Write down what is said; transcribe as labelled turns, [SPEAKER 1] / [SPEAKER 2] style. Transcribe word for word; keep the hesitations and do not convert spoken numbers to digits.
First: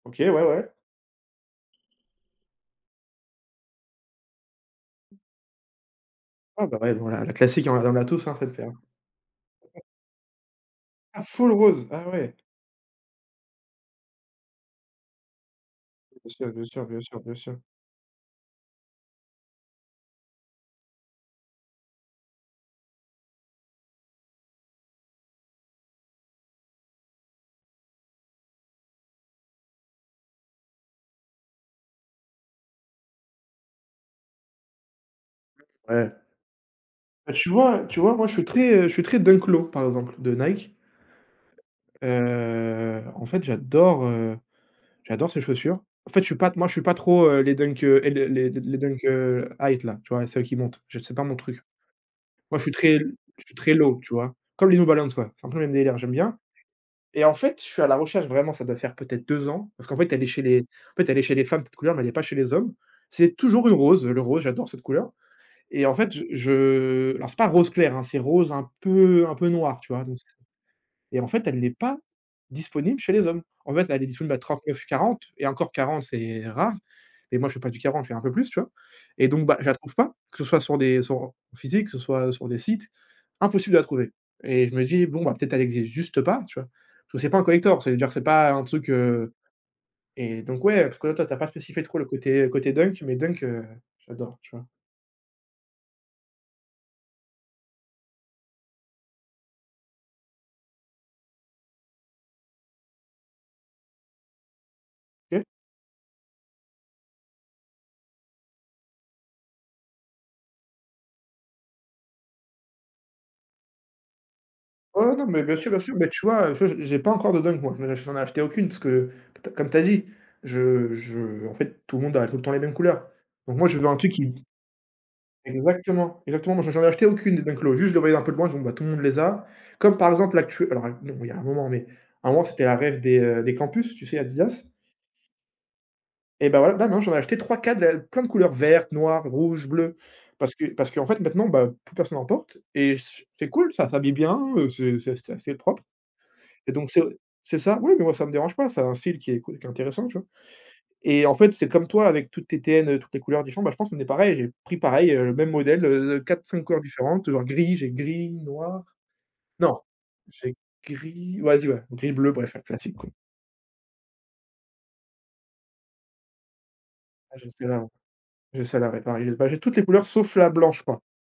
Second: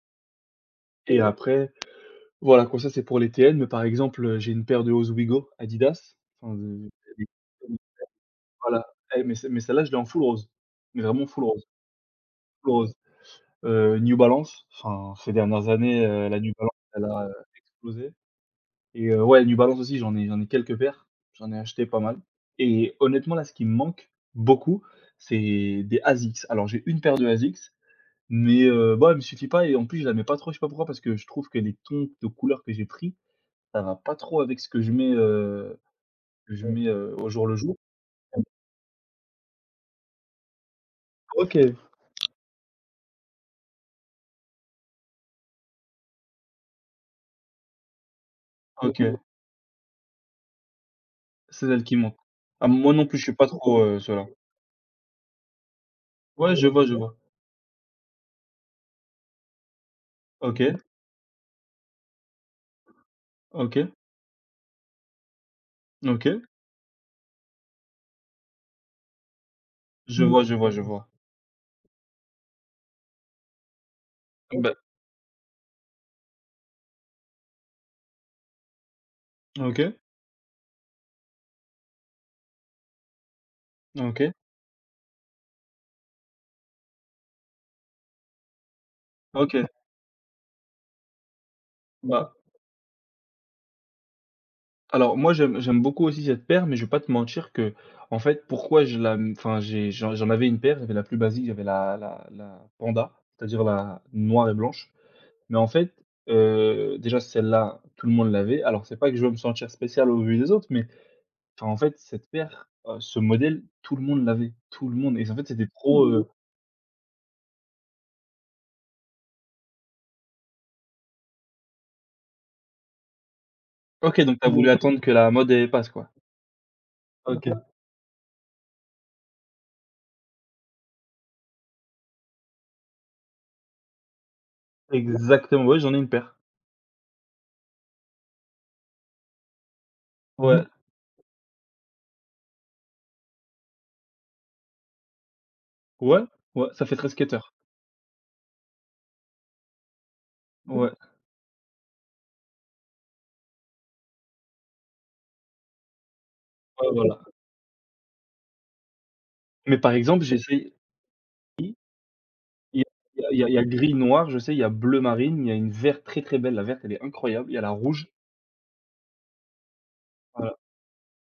[SPEAKER 1] OK, ouais, ouais.
[SPEAKER 2] Et après, voilà, donc ça, c'est pour les TN, mais par exemple, heu, j'ai une paire de Ozweego, Adidas, enfin
[SPEAKER 1] Ouais, bah,
[SPEAKER 2] de
[SPEAKER 1] ouais voilà, la classique hein. On
[SPEAKER 2] [unintelligible]
[SPEAKER 1] a dans la tous, hein, cette paire.
[SPEAKER 2] voilà et mais, celle mais celle-là, je l'ai en full rose,
[SPEAKER 1] Ah
[SPEAKER 2] vraiment full
[SPEAKER 1] full
[SPEAKER 2] rose
[SPEAKER 1] rose? Ah ouais!
[SPEAKER 2] full rose, heu, New Balance. Enfin ces dernières années,
[SPEAKER 1] Oui
[SPEAKER 2] heu,
[SPEAKER 1] bien
[SPEAKER 2] la New
[SPEAKER 1] sûr. Bien
[SPEAKER 2] Balance,
[SPEAKER 1] sûr. Bien
[SPEAKER 2] elle
[SPEAKER 1] sûr.
[SPEAKER 2] a, heu,
[SPEAKER 1] Bien sûr.
[SPEAKER 2] explosé et heu, ouais, New Balance aussi, j'en ai j'en ai quelques paires. J'en ai acheté pas mal et honnêtement là, ce qui me manque, beaucoup, c'est des Asics. Alors j'ai une paire de Asics, mais, heu, bon elle me suffit pas et en plus je la mets pas trop, je sais pas pourquoi, parce que je trouve que les tons de couleur que j'ai pris, ça va pas trop avec ce que je mets, heu,
[SPEAKER 1] Ouais.
[SPEAKER 2] je mets au
[SPEAKER 1] Bah
[SPEAKER 2] jour
[SPEAKER 1] tu
[SPEAKER 2] le jour.
[SPEAKER 1] vois tu vois moi je suis très, heu, je suis très Dunk Low, par exemple de Nike.
[SPEAKER 2] OK.
[SPEAKER 1] Heu, en fait j'adore, heu, j'adore ces chaussures. En fait, je suis pas moi je suis pas trop, heu, les Dunk, heu, les les les Dunk,
[SPEAKER 2] OK.
[SPEAKER 1] heu, High t là, tu vois? Celles qui montent. Je c'est pas mon truc.
[SPEAKER 2] C'est celle qu'il me manque.
[SPEAKER 1] Moi je
[SPEAKER 2] Ah
[SPEAKER 1] suis
[SPEAKER 2] moi
[SPEAKER 1] très
[SPEAKER 2] non plus, je suis
[SPEAKER 1] je
[SPEAKER 2] pas
[SPEAKER 1] suis très
[SPEAKER 2] trop, heu,
[SPEAKER 1] Low, tu
[SPEAKER 2] cela.
[SPEAKER 1] vois? Comme les New Balance ouais, c'est un peu le même délire, ouais, j'aime bien
[SPEAKER 2] Ouais, je vois, je vois.
[SPEAKER 1] et en fait, je suis à la recherche vraiment, ça doit faire peut-être deux ans, parce qu'en fait, elle est chez les
[SPEAKER 2] OK.
[SPEAKER 1] en fait elle est chez les femmes, cette couleur, mais elle est pas chez les hommes. C'est toujours le
[SPEAKER 2] OK.
[SPEAKER 1] rose. Le rose, j'adore cette couleur et en fait, je
[SPEAKER 2] OK.
[SPEAKER 1] je alors c'est pas rose clair hein, c'est rose un peu, heu, un peu noir, tu vois? Donc
[SPEAKER 2] Je
[SPEAKER 1] c'est
[SPEAKER 2] vois, je vois, je vois.
[SPEAKER 1] et en fait, elle l'est pas disponible chez les hommes. En fait, elle est disponible à
[SPEAKER 2] Ben
[SPEAKER 1] trente-neuf-quarante et encore quarante, c'est rare et moi, je fais pas du quarante, je fais un peu plus, tu vois? Et donc bah, je la
[SPEAKER 2] OK.
[SPEAKER 1] trouve pas, que ce soit sur des sur en en physique, que ce soit sur des sites, impossible de la trouver
[SPEAKER 2] OK.
[SPEAKER 1] et je me dis: «Bon bah, peut-être elle existe juste pas», tu vois? Parce que c'est pas un collector. Ça veut dire c'est pas un truc, heu
[SPEAKER 2] OK.
[SPEAKER 1] et donc ouais, parce que, là, toi tu as pas spécifié trop le
[SPEAKER 2] Bah
[SPEAKER 1] côté, côté Dunk mais Dunk, heu, j'adore, tu vois?
[SPEAKER 2] Alors moi, j'aime j'aime beaucoup aussi cette paire, mais je vais pas te mentir qu'en fait, pourquoi je la, mmh, enfin, j'ai j'en j'en avais une paire, il y avait la plus basique, il y avait la la la Panda. C'est-à-dire, la noire et blanche.
[SPEAKER 1] OK.
[SPEAKER 2] Mais en fait, heu, déjà celle-là, tout le monde l'avait. Alors, c'est pas que je veux me sentir spécial au vu des autres, mais enfin en fait, cette paire ce modèle, tout le monde l'avait, tout le
[SPEAKER 1] Oh
[SPEAKER 2] monde
[SPEAKER 1] non,
[SPEAKER 2] et en
[SPEAKER 1] mais
[SPEAKER 2] fait
[SPEAKER 1] bien
[SPEAKER 2] c'était
[SPEAKER 1] sûr, bien sûr,
[SPEAKER 2] trop,
[SPEAKER 1] mais
[SPEAKER 2] heu
[SPEAKER 1] tu vois? Tu vois, j'ai j'ai pas encore de Dunk, moi, j j'en ai acheté aucune, parce que t comme tu as dit, je je en fait tout le monde a tout le temps les mêmes couleurs. Donc moi je veux un truc
[SPEAKER 2] OK,
[SPEAKER 1] qui
[SPEAKER 2] donc tu as voulu attendre que la mode, elle passe quoi?
[SPEAKER 1] exactement! Exactement, moi j'en acheté aucune de Dunk
[SPEAKER 2] OK.
[SPEAKER 1] Low, juste je les voyais un peu de loin, je me dis: «Tout le monde les a». Comme par exemple, là actu alors non, il y a un moment mais à un moment c'était un rêve des, heu, des campus, tu sais Adidas?
[SPEAKER 2] Exactement, ouais, j'en ai une paire.
[SPEAKER 1] Eh ben ouais, ben non j'en acheté trois-quatre de la plein de couleurs vertes, noires, rouges, bleues, parce que
[SPEAKER 2] Ouais.
[SPEAKER 1] parce qu'en fait, maintenant ben, plus personne en porte et che c'est cool, ça fabille bien, heu, c'est c'est c'est assez propre
[SPEAKER 2] Ouais, ouais,
[SPEAKER 1] et
[SPEAKER 2] ça
[SPEAKER 1] donc
[SPEAKER 2] fait
[SPEAKER 1] c'est
[SPEAKER 2] très skateur.
[SPEAKER 1] c'est ça, oui, mais moi ça me dérange pas, c'est un style qui est c qui est intéressant, tu vois?
[SPEAKER 2] Ouais.
[SPEAKER 1] Et en fait, c'est comme toi avec toutes tes TN, toutes les couleurs différentes, bah, je pense qu'on est pareil. J'ai pris pareil, heu, le même modèle, heu, de quatre-cinq couleurs
[SPEAKER 2] Ouais, voilà.
[SPEAKER 1] différentes, alors gris j'ai gris, noir
[SPEAKER 2] Mais,
[SPEAKER 1] non,
[SPEAKER 2] par exemple,
[SPEAKER 1] j'ai
[SPEAKER 2] j'essaye.
[SPEAKER 1] gris, vas-y
[SPEAKER 2] Y
[SPEAKER 1] ouais, gris bleu, bref un
[SPEAKER 2] il
[SPEAKER 1] classique quoi.
[SPEAKER 2] y a il y a il y a gris noir, je sais, il y a bleu marine, il y a une verte très, très belle. La verte elle est
[SPEAKER 1] Ah, j'ai
[SPEAKER 2] incroyable. Il y a la
[SPEAKER 1] celle-là.
[SPEAKER 2] rouge.
[SPEAKER 1] J'ai celle-là, ouais pareil, bah, j'ai toutes les couleurs sauf la
[SPEAKER 2] Voilà.
[SPEAKER 1] blanche quoi.